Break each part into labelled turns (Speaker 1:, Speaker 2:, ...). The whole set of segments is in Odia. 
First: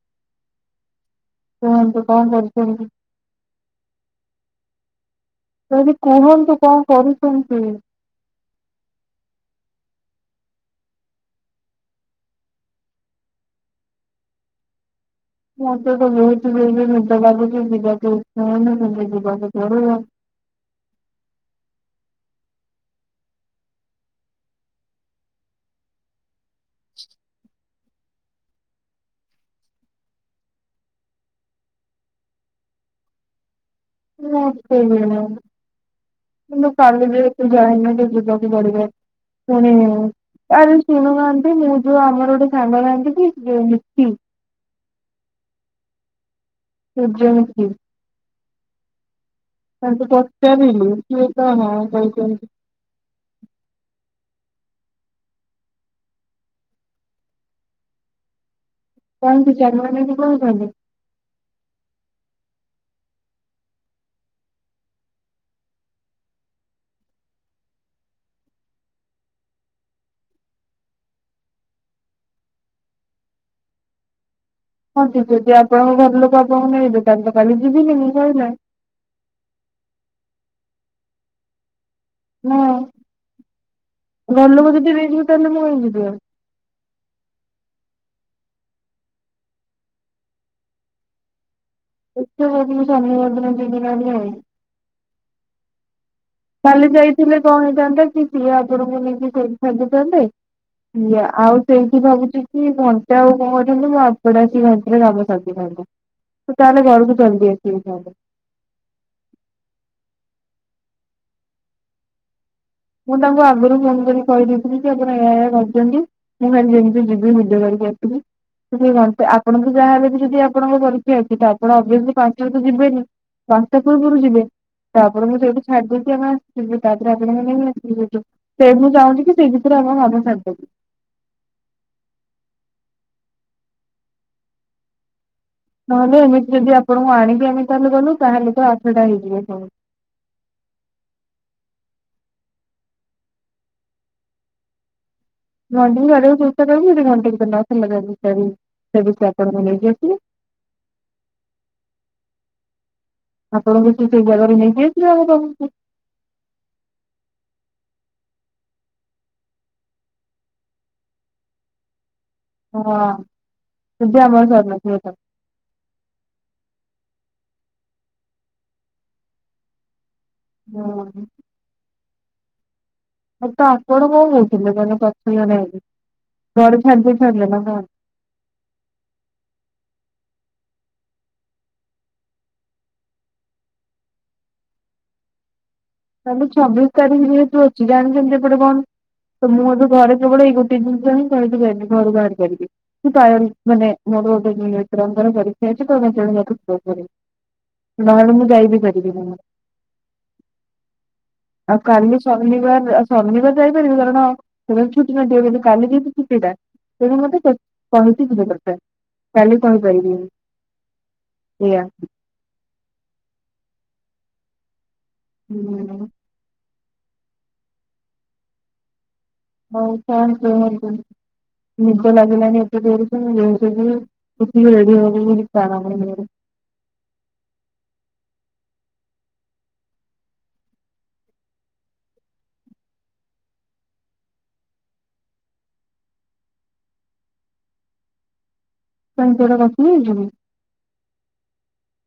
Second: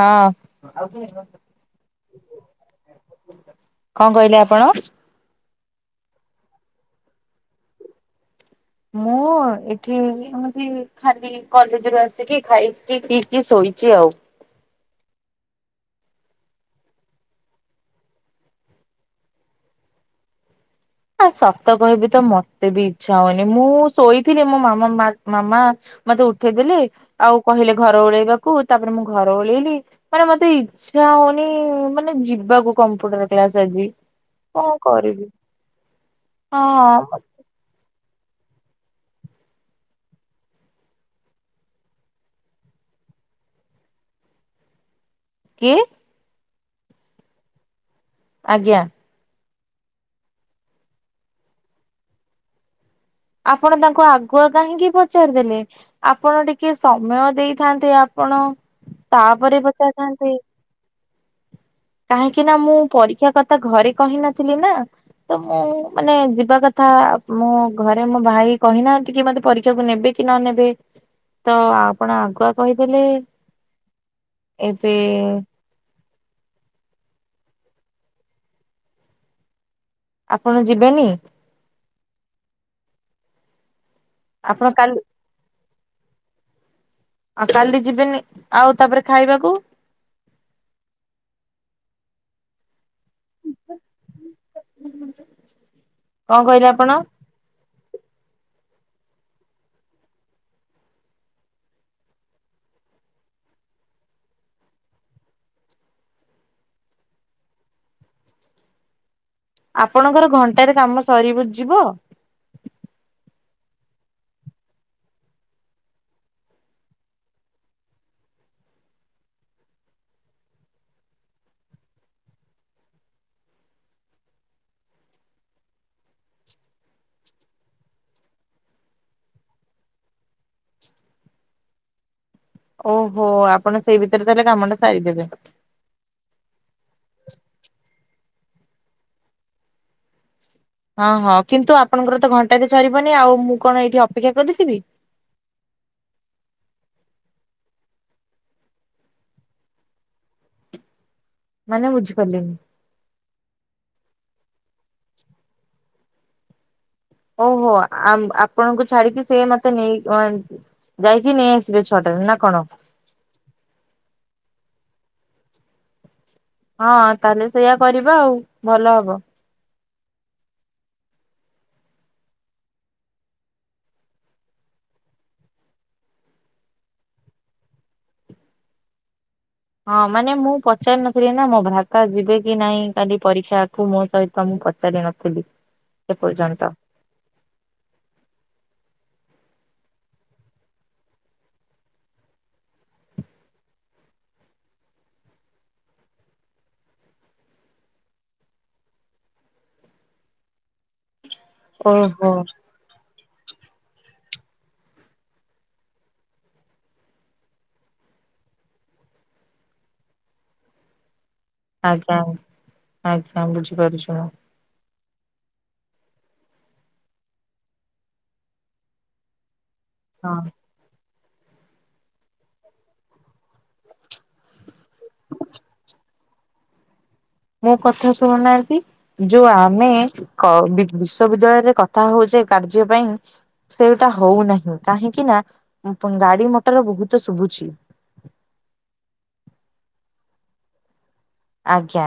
Speaker 1: ହଁ। କଣ
Speaker 2: କୁହନ୍ତୁ କଣ କରୁଛନ୍ତି?
Speaker 1: କହିଲେ ଆପଣ?
Speaker 2: ସେ ବି କୁହନ୍ତୁ କଣ କରୁଛନ୍ତି?
Speaker 1: ମୁଁ ଏଠି ଏମିତି ଖାଲି କଲେଜ୍ ରୁ ଆସିକି ଖାଇକି ପିଇକି ଶୋଇ ଇଚି ଆଉ।
Speaker 2: ମୋତେ ତ ବହୁତ ଜୋରରେ ନିଦ ଲାଗୁଚି। ଯିବାକୁ ଇଚ୍ଛା ହଉନି, କିନ୍ତୁ ଯିବାକୁ ପଡ଼ିବ।
Speaker 1: [inaudible] ହେ ସତ କହିବି ତ ମୋତେ ବି ଇଚ୍ଛା ହଉନି। ମୁଁ ଶୋଇଥିଲି ମୋ ମାମା ମାଡ୍ ମାମା ମୋତେ ଉ ଉଠେଇଦେଲେ। ଆଉ କହିଲେ ଘର ଓଳେଇବାକୁ। ତାପରେ ମୁଁ ଘର ଓଳେଇଲି। ମାନେ ମୋତେ ଇଚ୍ଛା ହଉନି ମାନେ ଯିବାକୁ କମ୍ପ୍ୟୁଟର କ୍ଲାସ୍।
Speaker 2: ମୋତେ କିଏ ନା, କିନ୍ତୁ କାଲି
Speaker 1: ହଁ
Speaker 2: ଯେହେତୁ ଯାଇ ନ ମୋତେ ଯିବାକୁ ପଡ଼ିବ। ପୁଣି ଆରେ ଶୁଣୁନାହାନ୍ତି, ମୁଁ ଯୋଉ ଆମର ଗୋଟେ ସାଙ୍ଗ ନାହାନ୍ତି କି, ଯୋଉ ଲିପି
Speaker 1: କିଏ?
Speaker 2: ସୂର୍ଯ୍ୟମୁଖୀ।
Speaker 1: ଆଜ୍ଞା।
Speaker 2: ତାଙ୍କୁ ପଚାରିଲି ସିଏ ତ ହଁ କହିଛନ୍ତି।
Speaker 1: ଆପଣ ତାଙ୍କୁ ଆଗୁଆ କାହିଁକି ପଚାରିଦେଲେ ଆପଣ ଟିକେ ସମୟ ଦେଇଥାନ୍ତେ। ଆ ପଣ
Speaker 2: କଣ
Speaker 1: ତାପରେ
Speaker 2: ଟିଚର ମାନେ ବି
Speaker 1: ପଚାରିଥାନ୍ତେ।
Speaker 2: କହୁଛନ୍ତି?
Speaker 1: କାହିଁକି ନା ମୁଁ ପରୀକ୍ଷା କଥା ଘରେ କହି ନଥିଲି ନା। ତ ମୁଁ ମାନେ ଯିବା କଥା ଆ ମୁଁ ଘରେ ମୋ ଭାଇ କହିନାହାନ୍ତି କି ମତେ ପରୀକ୍ଷାକୁ ନେବେ କି ନ ନେବେ? ତ ଆପଣ ଆଗୁଆ କହିଦେଲେ। [inaudible]
Speaker 2: ହଁ ସିଏ ଯଦି ଆପଣଙ୍କ ଘର ଲୋକ ତାକୁ କହୁନୁ ଏଇ ଦୋକାନ ତ କାଲି ଯିବିନି ମୁଁ ସଇଲା।
Speaker 1: ଆପଣ ଯିବେନି?
Speaker 2: ନା
Speaker 1: ଆପଣ
Speaker 2: [unintelligible] ଯଦି
Speaker 1: କାଲି
Speaker 2: ତାହେଲେ ମୁଁ କାଇଁ ଯିବି ଆଉ।
Speaker 1: ଆଉ କାଲି ଯିବେନି ଆଉ ତାପରେ ଖାଇବାକୁ? [inaudible] [inaudible]
Speaker 2: ଏତେ ସବୁ ଜିନିଷ ଶନିବାର ଦିନ ଆଣିବ।
Speaker 1: କଣ କହିଲେ
Speaker 2: କାଲି
Speaker 1: ଆପଣ?
Speaker 2: ଯାଇଥିଲେ କଣ ହେଇଥାନ୍ତା। କି ସିଏ ଆଗରୁ ନେଇକି ସେଇଠୀ ଖାଜୁଥାନ୍ତେ। ଆଉ ସେଇଠି ଭାବୁଛୁ କି ଘଣ୍ଟା [unintelligible] ତୁ ତାହାଲେ ଘରକୁ ଜଲଦି ଆସିକି ପହଞ୍ଚ।
Speaker 1: [inaudible] ଆପଣଙ୍କର ଘଣ୍ଟାରେ କାମ ସରିିବ ଯିବ।
Speaker 2: ମୁଁ ତାଙ୍କୁ ଆଗରୁ ଫୋନ କରି କହିଦେଇଥିଲି କି ଆପଣ ଏହାଆ ଏହାଆ କରିଛନ୍ତି। ମୁଁ ଖାଲି ଯେମିତି ଯିବି ଭିଡିଓ କରି। ଯାଇଥିଲି। ଆପଣ ତ ଯାହାହଲେ ବି ଯଦି ଆପଣଙ୍କ ପରୀକ୍ଷା ଅଛି। ତ ଆପଣ ଅସଲି ପାଞ୍ଚ ତ ଯିବେନି? ପାଞ୍ଚଟା ପୂର୍ବରୁ ଯିବେ ତାପରେ ମୁଁ ଯଉଠୁ ଛାଡି ଦେଇେକି ଆମେ ଆସି ଯିବୁ ତାପରେ ଆପଣମାନେ ଯିବେ। ସେ ମୁଁ ଚାହୁଁଛୁକି ସେଇ ଭିତରେ କାମ ସରିଦେବୁ। [inaudible]
Speaker 1: ଓହୋ ଆପଣ ସେଇ ଭିତରେ ତାହେଲେ କାମ ଟା ସାରିଦେବେ।
Speaker 2: ନହେଲେ ଏମିତିରେ ବି ଆପଣଙ୍କୁ ଆଣିକି ଆମେ ଚାଲିକି ଗଲୁ। ତାହେଲେ ତ ଆଠଟା ହେଇଯିବ କଣ?
Speaker 1: ହଁ ହଁ କିନ୍ତୁ ଆପଣଙ୍କର ତ ଘଣ୍ଟାରେ ସରିବନି ଆଉ ମୁଁ କଣ ଏଇଠି ଅପେକ୍ଷା କରିଥିବି।
Speaker 2: [unintelligible] ତେବେ ସ୍କ୍ୱାର୍ଡ କଣ ନେଇକି ଆସୁନୁ।
Speaker 1: [inaudible] ମାନେ ବୁଝିପାରିଲିନି।
Speaker 2: ଆପଣଙ୍କୁ ସେଇ ଜାଗାରେ ନେଇକି ଆଶିବ ବାବାକୁ।
Speaker 1: ଓହୋ ଆପଣଙ୍କୁ ଛାଡିକି ସେ ମତେ ନେଇ ଯାଇକି ନେଇଆସିବେ ଛଟାରୁ ନା କଣ
Speaker 2: ହଁ ପୂଜା ଆମର ସରିନଥିବ।
Speaker 1: ହଁ ତାହେଲେ ସେଇଆ କରିବା ଆଉ ଭଲ ହବ।
Speaker 2: [unintelligible] ମତେ ଆପଣ କଣ କହୁଥିଲେ ମାନେ ପଛେଇ ଗଲା ବୋଲି। ଘରେ ଛାଡି ଦଉଚ ନା କଣ?
Speaker 1: [unintelligible] ହଁ ମାନେ ମୁଁ ପଚାରି ନଥିଲି ନା ମୋ ଭାଇ ଯିବେ କି ନାଇଁ। କାଲି ପରୀକ୍ଷା ଆଠୁ ମୋ ସହିତ ମୁଁ ପଚାରି ନଥିଲି।
Speaker 2: ତାହେଲେ
Speaker 1: ଏପର୍ଯ୍ୟନ୍ତ।
Speaker 2: ଛବିଶି ତାରିଖ ଯେହେତୁ ଅଛି ଜାଣିଛନ୍ତିତି ଏପଟେ କଣ ତ ମୁଁ ଘରେ କେବଳ ଏଇ ଗୋଟେ ଜିନିଷ ହଁ କହିିକି ବାହାରିବି ଘରୁ ବାହାରି ପାରିବି ମାନେ ମୋର [unintelligible] ନାହେଲେ ମୁଁ ଯାଇ ବି ପାରିବିନି। [inaudible] ଆଉ କାଲି
Speaker 1: ଓହୋ।
Speaker 2: ଶନିବାର ଶନିବାର ଯାଇପାରିବିନି କାରଣ କେବେ ଛୁଟି ନଥିବ କିନ୍ତୁ କାଲି ଦେବେ ଛୁଟି ଟା। [unintelligible] କରଥା କାଲି କହିପାଇିବିନି।
Speaker 1: [inaudible] ଆଜ୍ଞା ଆଜ୍ଞା ବୁଝିପାରୁଛୁ।
Speaker 2: ହୁଁ। ହଉ କଣ
Speaker 1: ହଁ
Speaker 2: କୁହନ୍ତୁ? ନିଦ ଲାଗିଲାଣିି ଏତେ ଜୋରେ ଯେ ମୁଁ ବେହୋସ ହେଇଯିବି [unintelligible] [unintelligible]
Speaker 1: ମୁଁ କଥା ଶୁଣୁନାହାନ୍ତି ଯୋଉ ଆମେ କ ବି ବିଶ୍ଵବିଦ୍ୟାଳୟରେ କଥା ହଉଚ କାର୍ଯ୍ୟ ପାଇଁ ସେଇଟା ହଉନାହିଁ କାହିଁକି ନା ଗାଡି ମଟର ବହୁତ ଶୁଭୁଛି। [inaudible]
Speaker 2: ତମକୁ ଗୋଟେ କଥା [unintelligible]
Speaker 1: ଆଜ୍ଞା।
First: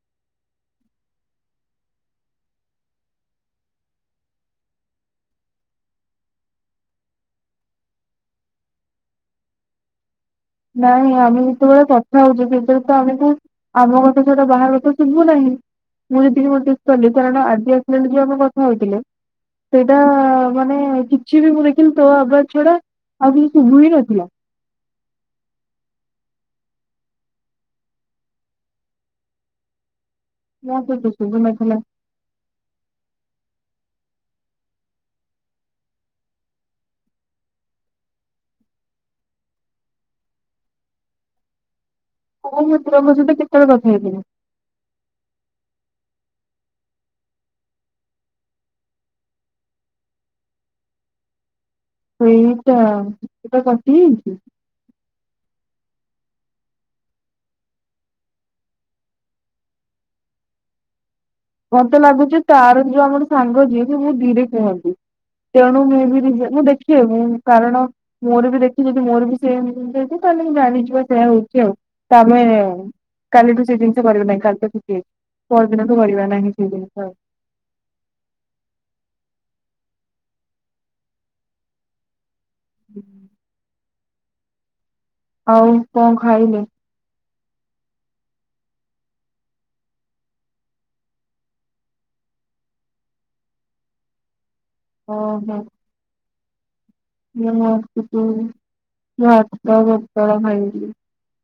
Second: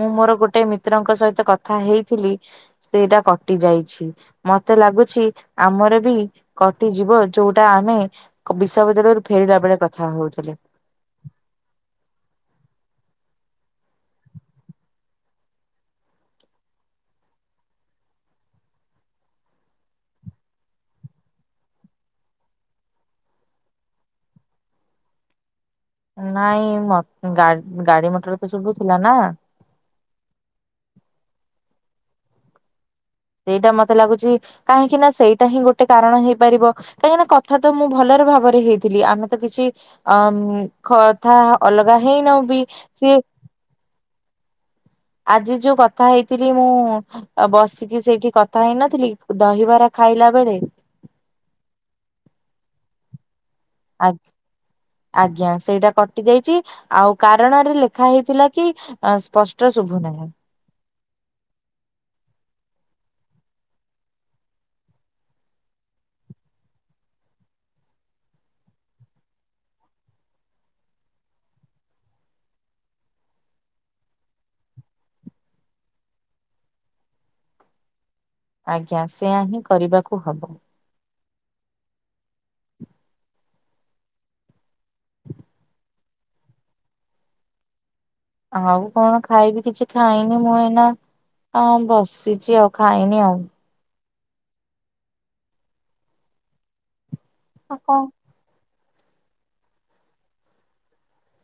Speaker 1: ମୁଁ ମୋର ଗୋଟେ ମିତ୍ରଙ୍କ ସହିତ କଥା ହେଇଥିଲି ସେଇଟା କଟି ଯାଇଛି ମତ ମତେ ଲାଗୁଛି ଆମର ବି କଟି ଯିବ ଯୋଉଟା ଆମେ ବିଶ୍ବିଦ୍ୟାଳୟରୁ ଫେରିଲ ବେ ଳେ କଥା ହଉ
Speaker 2: ନାଇଁ ଆମେ ଯେତେବେଳେ କଥା ହଉଛୁ ସେତେବେଳେ ତ ଆମେ କୁ ଆମ କଥା ଛଡ଼ା ବାହାର କଥା ଶୁଭୁ ନାହିଁ। ମୁଁ ଯଦକି ନୋଟିସ କଲି କାରଣ ଆଜି ଆସିଲା ବେଳେ ଯାଉ ଆମେ କଥା ହେଥିଲେ। ସେଇଟା ମାନେ କିଛି ବି ମୁଁ ଦେଖିଲି ତୋ ଆବଜ୍ ଛଡା ଆଉ କିଛି ସୁବୁହିଁନଥିଲା।
Speaker 1: [inaudible] ନାଇଁ ମ ଗାଡି ମଟର ତ ସବୁ ଥିଲା ନା।
Speaker 2: ମତେ ତ ଶୁଭୂ ନଥିଲା।
Speaker 1: ସେଇଟା ମତେ ଲାଗୁଛି କାହିଁକି ନା ସେଇଟା ହିଁ ଗୋଟେ କାରଣ ହେଇପାରିବ କାହିଁକି ନା କଥା ତ ମୁଁ ଭଲରେ ଭ ଭାବରେ ହେଇଥିଲି ଆମେ ତ କିଛି ଅମ୍ କଥା ଅ ଥା ହେଇ ନାହୁ ବି
Speaker 2: କୋଉ ମିତ୍ରଙ୍କ
Speaker 1: ସେଏ
Speaker 2: ସହିତ କେତେବେଳେ କଥା ହେଇଥିଲି
Speaker 1: ଆଜି ଯୋଉ କଥା ହେଇଥିଲି ମୁଁ ବସିକି ସେଇଠି କଥା ହେଇନଥିଲି ଦହିବାର ଖାଇଲା ବେଳେ
Speaker 2: ସେଇଟା ଏଟା କଟି
Speaker 1: ଆ
Speaker 2: ଯାଇଛି?
Speaker 1: ଆଜ୍ଞା ସେଇଟା କଟି ଯାଇଛି ଆଉ କାରଣରେ ଲେଖା ହେଇଥିଲା କି ସ୍ପଷ୍ଟ ଶୁଭୁ ନାହିଁ। [unintelligible]
Speaker 2: ମତେ ଲାଗୁଛି ତାର ଯିଏ ଆମଠୁ ସାଙ୍ଗ ଯିଏ ସେ ବହୁତ୍ ଧୀରେ କୁହନ୍ତି। ତେଣୁ ମୁଁ ବି ରିଯେ ମୁଁ ଦେଖି ମୁଁ କାରଣ ମୋର ବି ଦେଖି ଯଦି ମୋର ବି ସେତି ଯଦି ତ ଜାଣିଯିବା ସେୟା ହଉଛି ଆଉ ତାମାନେ କାଲିଠୁ ସେ ଜିନିଷ କରିବା ନାହିଁ କାଲି ତ ଛୁଟି ପରଦିନ ଠୁ କରିବା ନାଁହି ସେ ଜିନିଷ ଆଉ।
Speaker 1: ଆଜ୍ଞା ସେୟା ହିଁ କରିବାକୁ ହବ।
Speaker 2: ହୁଁ। ଆଉ କଣ ଖାଇଲେ?
Speaker 1: ଆଉ କଣ ଖାଇବି କିଛି ଖାଇନି ମୁଁ ଏଇନା। ହଁ ବସିଛି ଆଉ ଖାଇନି ଆଉ।
Speaker 2: ଓ ହୋ।
Speaker 1: ଆଉ କଣ
Speaker 2: [unintelligible]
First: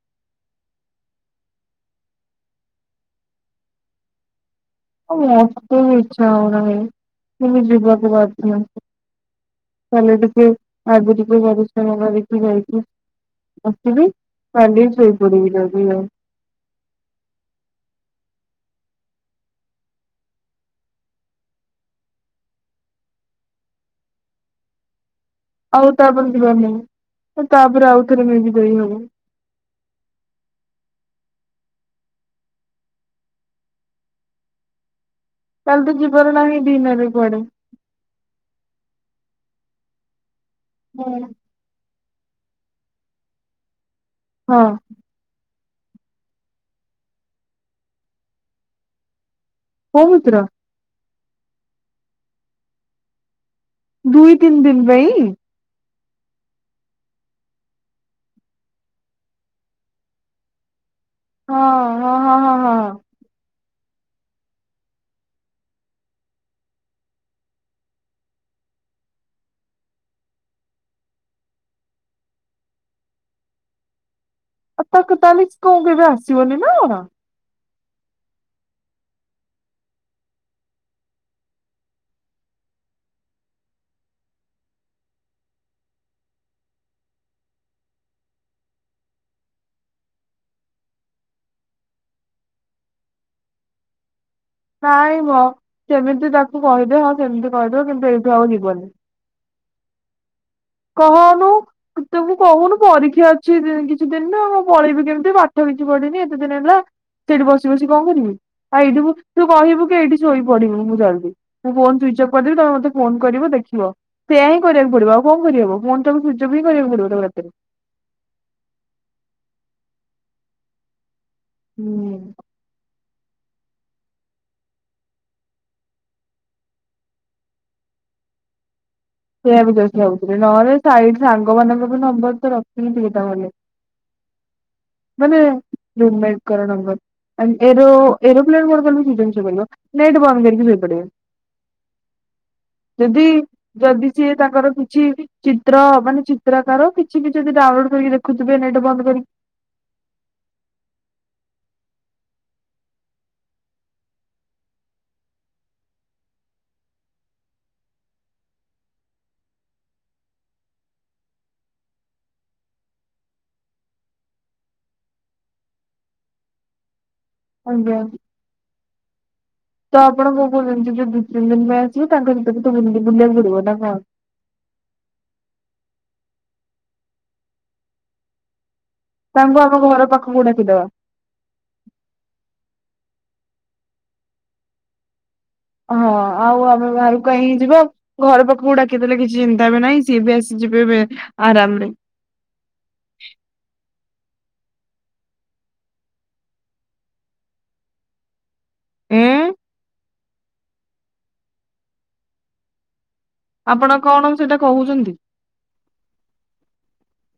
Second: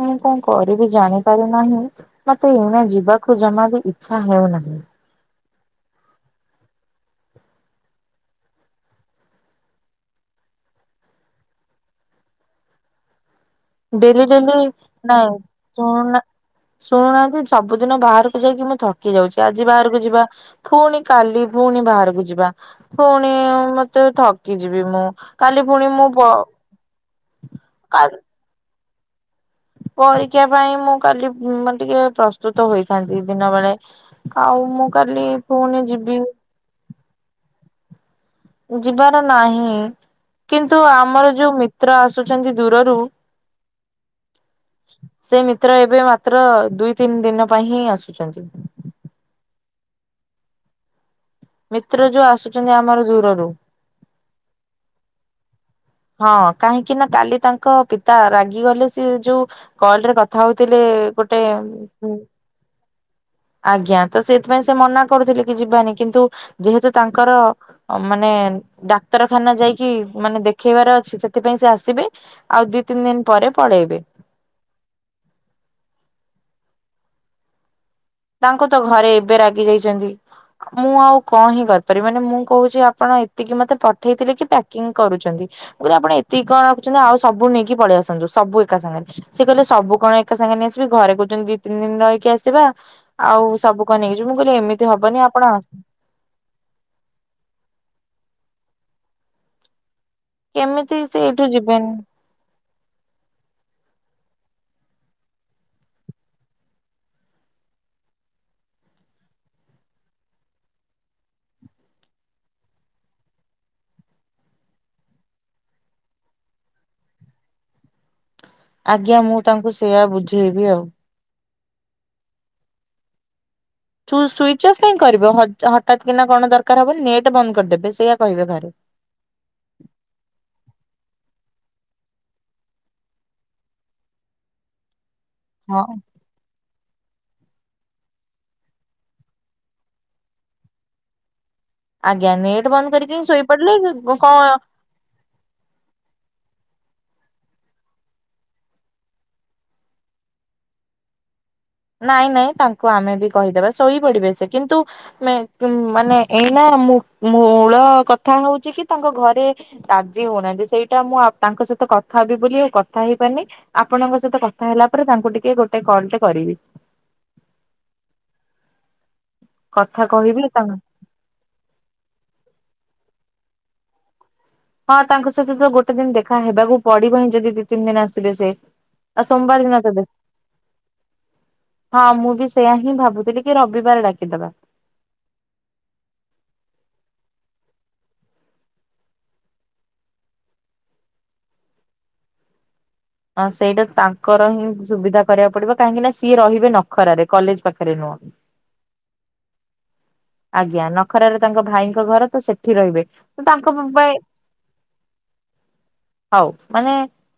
Speaker 1: ହଁ। କଣ କରିବି ଜାଣି ପାରୁନାହିଁ ମତେ ଏନା ଯିବାକୁ ଜମା ବି ଇଛା ହେଉନାହିଁ।
Speaker 2: ହ ମତେ ବି ଇଛା ହଉନାହି ଖାଲି ଯିବାକୁ ବାଧ୍ୟ। କଲିଟିକେ ଆଜିଟିକେ ପରିଶ୍ରମ କରିକି ଯାଇଛି।
Speaker 1: ଡେଲି ଡେଲି ନାଇଁ
Speaker 2: ଯଦି ଆଉ
Speaker 1: ଶୁଣୁନା ଶୁଣୁନାହାନ୍ତି ସବୁଦିନ ବାହାରକୁ ଯାଇକି ମୁଁ ଥକି ଯାଉଛି ଆଜି ବାହାରକୁ ଯିବା ପୁଣି କାଲି ପୁଣି ବାହାରକୁ ଯିବା ପୁଣି ଉଁ ସେତେବେଳେ ଥକି ଯିବି ମୁଁ। କାଲି ପୁଣି
Speaker 2: ଆଉ
Speaker 1: ମୁଁ ପ
Speaker 2: ତାପରେ ଯିବା ନାହିଁ ତାପରେ ଆଉ ଥରେ [unintelligible] ହବ।
Speaker 1: ପରୀକ୍ଷା ପାଇଁ ମୁଁ କାଲି ମାନେ ଟିକେ ପ୍ରସ୍ତୁତ ହୋଇଥାନ୍ତି ଦିନ ବେଳେ ଆଉ। ଆଉ ମୁଁ କା
Speaker 2: ତାହଲେ ତୁ ଯିବାର ନା‌ହିଁ ଦିନରେ କୁଆଡେ।
Speaker 1: ଯିବାର ନାହିଁ କିନ୍ତୁ ଆମର ଯୋଉ ମିତ୍ର ଆସ ଆସୁଛନ୍ତି ଦୂରରୁ
Speaker 2: ହଁ
Speaker 1: ସେ ମି ମାତ୍ର ଏବେ ମାତ୍ର ଦୁଇ ତିନି ଦିନ ପାଇଁ ହିଁ ଆସୁଚନ୍ତି।
Speaker 2: କୋଉ ମିତ୍ର।
Speaker 1: ମିତ୍ର ଯୋଉ ଆସୁଛନ୍ତି ଆମର ଦୂରରୁ।
Speaker 2: ଦୁଇ ତିନ ଦିନ ପାଇଁ।
Speaker 1: ହଁ କାହିଁକିନା କାଲି ତାଙ୍କ ପିତା ରାଗିଗଲେ ସେଏ ଯୋଉ କଲରେ କଥା ହଉଥିଲେ। ଗୋଟେ ହଁ। ଆଜ୍ଞା ତ ସେଇଥିପାଇଁ ସେ ମନା କରୁଥିଲେ କି ଯିବାନି କିନ୍ତୁ ଯେହେତୁ ତାଙ୍କର ମାନେ। ଡାକ୍ତରଖାନା ଯାଇକି ମାନେ ଦେ ଖେଇବାର ଅଛି ସେଥିପାଇଁ ସେ ଆସିବେ ଆଉ ଦି ତିନି ଦିନ ପରେ ପଳେଇବେ।
Speaker 2: ଆଉ ତାକୁ ତାଲି କଣ କେବେ ଆସିବନିନା କଣ?
Speaker 1: ତାଙ୍କୁ ତ ଘରେ ଏବେ ରାଗି ଯାଇଚନ୍ତି। ମୁଁ ଆଉ କଣ ହିଁ କରିପାରିବି ମାନେ ମୁଁ କହୁଛି ଆପଣ ଏତିକି ମତେ ପଠେଇଥିଲେ କି ପ୍ୟାକିଂ କରୁଚନ୍ତି। ମୁଁ କହିଲି ଆପଣ ଏତିକି କଣ ରଖୁଛନ୍ତି ଆଉ ସବୁ ନେଇକି ପଳେଇ ଆସନ୍ତୁ ସବୁ ଏକା ସାଙ୍ଗରେ ସେ କହିଲେ ସବୁ କଣ ଏକା ସାଙ୍ଗ ନେଇଆସିବି ଘରେ କହୁଚନ୍ତି ଦି ତିନି ଦିନ ରହିକି ଆସିବା ଆଉ ସବୁ କ ନେଇକି। ଯିବୁ ମୁଁ କହିଲି ଏମିତି
Speaker 2: ନାଇଁ
Speaker 1: ହବନି
Speaker 2: ମ
Speaker 1: ଆପଣ
Speaker 2: ସେମିତି ତାକୁ କହିଦେଅ ହଁ ସେମିତି କହିଦବ କିନ୍ତୁ ଏଇଠୁ ଆଉ ଯିବନି।
Speaker 1: କେମିତି ସେ ଏଇଠୁ
Speaker 2: କହନୁ
Speaker 1: ଯିବେନି
Speaker 2: ତତେ ମୁଁ କହୁନୁ ପରୀକ୍ଷା ଅଛି କି କିଛି ଦିନ ମୁଁ ପଳେଇବି କେମିତି ପାଠ କିଛି ପଢିନି ଏତେ ଦିନି ହେଲା। ସେଇଠି ବସି ବସି କଣ କରିବି ଆଉ ଏଇଠି ତୁ କହିବୁ କି ଏଇଠି ଶୋଇ ପଡିବୁ ମୁଁ ଜଲଦି ମେ ଫୋନ୍ ସୁଇଚ୍ ଅଫ୍ ଜବ କରିଦେବି ତମେ ମତେ ଫୋନ କରିବ ଦେଖିବ ତ ସେୟା ହିଁ କରିବାକୁ ପଡିବ ଆଉ କଣ କରିହବ ଫୋନ୍ ଟାକୁ ସୁଇଚ୍ ଅଫ୍ କରିବାକୁ ପଡିବ ତାକୁ ରାତିରେ।
Speaker 1: ଆଜ୍ଞା ମୁଁ ତାଙ୍କୁ ସେଇଆ ବୁଝେଇବି ଆଉ।
Speaker 2: ହୁଁ।
Speaker 1: ସୁ ସୁଇଚ୍ ଅଫ୍ କାଁଇ କରିବ ହ ହଠାତ୍ କିନା କଣ ଦରକାର ହବ ନେଟ୍ ବନ୍ଦ କରିଦେବେ ସେଇଆ କହିବେ ଘରେ।
Speaker 2: ସେଇଆ ବି ଜଷ୍ଟ ଭାବୁଥିଲି ନହେଲେ ସାଇଡ୍ ସାଙ୍ଗମାନ ତମ ନମ୍ବର ତ ରଖିଲି ଦିଟା ବେଲେ। ମାନେ
Speaker 1: ହଁ
Speaker 2: ରୁମମେଣ୍ଟଙ୍କର ନମ୍ବର। ଆଣ୍ ଏରୋ ଏରୋପ୍ଲେନ ମୋଡ୍ କରିକି [unintelligible] ଶୋଇପଡିବ ନେଟ୍ ବନ୍ଦ କରିକି ଶୋଇପଡିବ।
Speaker 1: ଆଜ୍ଞା ନେଟ୍ ବନ୍ଦ କରିକି
Speaker 2: ଯଦି
Speaker 1: ଶୋଇପଡିଲେ।
Speaker 2: ଯଦି ସିଏ
Speaker 1: କଣ
Speaker 2: ତାଙ୍କର କିଛି ଚିତ୍ର ମାନେ ଚିତ୍ରକାର। [unintelligible] ଯଦି ଡାଉନଲୋଡ କରିକି ଦେଖୁଥିବେ ନେଟ୍ ବନ୍ଦ କରକି।
Speaker 1: ନାଇଁ ନାଇଁ ତାଙ୍କୁ ଆମେ ବି କହିଦେବା ଶୋଇ ପଡିବେ ସେ କିନ୍ତୁ ମେ ମାନେ ଏଇନା। ମୂ ମୂଳ କଥା ହଉଚିକି ତାଙ୍କ ଘରେ ରାଜି ହଉନାହାନ୍ତି ସେଇଟା ମୁଁ ଆ ତାଙ୍କ ସ କଥା ହେବି ବୋଲି ଆଉ କଥା ହେଇପାରନି ଆପଣଙ୍କ ସହିତ କଥା ହେଲା ପରେ ତାଙ୍କୁ ଟିକେ ଗୋଟେ କଲ ଟେ କରିବି।
Speaker 2: ଆଜ୍ଞା। ତ
Speaker 1: କଥା
Speaker 2: ଆପଣ
Speaker 1: କହିବି
Speaker 2: କ
Speaker 1: ତାଙ୍କ
Speaker 2: କହୁଛନ୍ତି [unintelligible] ଯେଉ ଦିଇ ତିନି ଦିନ ପାଇଁ ଆସିବ ତାଙ୍କ ଭିତରେ ତୁ ବୁଲି ବୁଲିବାକୁ ପଡିବ ନା କଣ?
Speaker 1: ହଁ ତାଙ୍କ ସହିତ ତ ଗୋଟେ ଦିନ ଦେଖା ହେବାକୁ ପଡିବ ହିଁ ଯଦି ଦି ତିନି ଦିନ ଆସିବେ ସେ। ଆଉ
Speaker 2: ତାଙ୍କୁ
Speaker 1: ସୋମବାର
Speaker 2: ଆମ
Speaker 1: ଦିନ
Speaker 2: ଘର
Speaker 1: ତବେ
Speaker 2: ପାଖକୁ ଡାକିଦବା
Speaker 1: ହଁ ମୁଁ ବି ସେଇୟା ହିଁ ଭାବୁ ସେଠିକି ରବିବାର ଡାକିଦବା।
Speaker 2: ହଁ ଆଉ ଆମେ ବାହାରକୁ କାଇଁ ଯିବା ଘର ପାଖକୁ ଡାକିଦେଲେ କିଛି ଚିନ୍ତା ବି ନାହିଁ ସିଏ ବି ଆସି ଯିବେ ବେ ଆରାମରେ।
Speaker 1: [unintelligible] ଙ୍କର ହିଁ ସୁବିଧା କରିବାକୁ ପଡିବ କାହିଁକି ନା ସିଏ ରହିବେ ନଖରାରେ କଲେଜ ପାଖରେ ନୁହଁନ୍ତି।
Speaker 2: ଉଁ।
Speaker 1: ଆଜ୍ଞା ନଖରାରେ ତାଙ୍କ ଭାଇଙ୍କ ଘର ତ ସେଠି ରହିବେ। ତାଙ୍କ
Speaker 2: ଆପଣ
Speaker 1: ମୁମ୍ବାଇ
Speaker 2: କଣ ସେଇଟା କହୁଛନ୍ତି
Speaker 1: ହଉ ମାନେ।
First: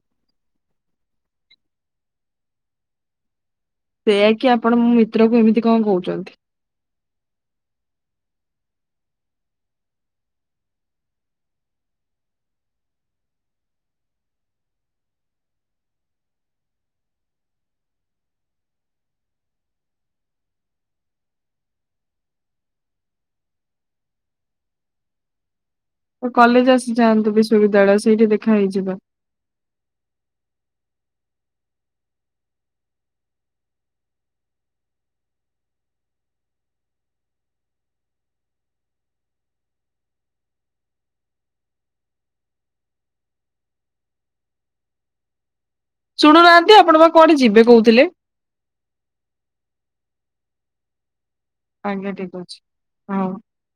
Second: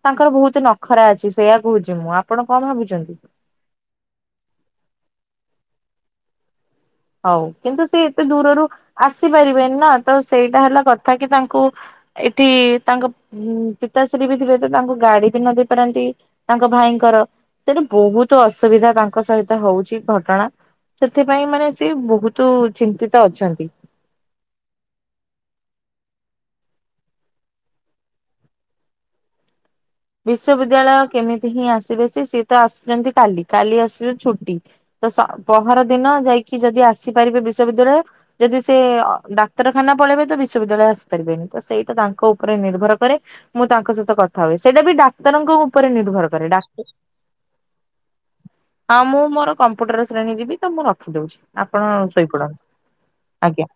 Speaker 1: ତାଙ୍କର ବହୁତ ନଖରା ଅଛି ସେଇଆ କହୁଚି ମୁଁ ଆପଣ କଣ ଭାବୁଛନ୍ତି?
Speaker 2: ସେଇଆ କି ଆପଣ ମୋ ମିତ୍ର କୁ ଏମିତି କଣ କହୁଚନ୍ତି।
Speaker 1: ହଉ କିନ୍ତୁ ସିଏ ଏତେ ଦୂରରୁ ଆସିପାରିବେନି ନା ତ ସେଇଟା ହେଲା କଥା କି ତାଙ୍କୁ ଏଠି ତାଙ୍କ ଉଁ ପିତାଶ୍ରୀ ବି ଥିବେ ତ ତାଙ୍କୁ ଗାଡି ବି ନ ଦେଇ ପାରନ୍ତି ତାଙ୍କ ଭାଇଙ୍କ ଙ୍କର ସେଟି ବହୁତ ଅସୁବିଧା ତାଙ୍କ ସହିତ ହଉଚି ଘଟଣା ସେଥିପାଇଁ ମାନେ ସେ ସେ ବହୁତ ଚିନ୍ତିତ ଅଛନ୍ତି।
Speaker 2: କଲେଜ ଆସି ଯାଆନ୍ତୁ ବିଶ୍ବିଦ୍ୟାଳୟ ସେଇଠି ଦେଖା ହେଇଯିବା।
Speaker 1: ବିଶ୍ବିଦ୍ୟାଳୟ କେମିତି ହିଁ ଆସିବେ ସେ ସିଏ ତ ଆସୁଚନ୍ତି କାଲି କାଲି ଆସିବ ଛୁଟି। ତ ସ ପହର ଦିନ ଯାଇକି ଯଦି ଆସିପାରିବେ ବିଶ୍ବିଦ୍ୟାଳୟ ଯଦି ସେ ଅ ଡାକ୍ତରଖାନା ପଳେଇବେ ତ ବିଶ୍ୱବିଦ୍ୟାଳୟ ଆସି ପାରିବେନି ତ ସେଇଟା ତାଙ୍କ ଉପରେ ନିର୍ଭର କରେ ମୁଁ ତାଙ୍କ ସହିତ କଥା ହୁଏ ସେଇଟା ବି ଡାକ୍ତରଙ୍କୁ ଉପରେ ନିର୍ଭର କାରେ ଡା
Speaker 2: ଶୁଣୁନାହାନ୍ତି ଆପଣ ବା କୁଆଡେ ଯିବେ କହୁଥିଲେ।
Speaker 1: ହଁ ମୁଁ ମୋର କ ପଟରେ ଆସିଲାଣି ଯିବି ତ ମୁଁ ରଖିଦଉଚି। ଆପଣ
Speaker 2: ଆଜ୍ଞା ଠିକ
Speaker 1: ଶୋଇପଡନ୍ତୁ
Speaker 2: ଅଛି ହଉ।
Speaker 1: ଆଜ୍ଞା।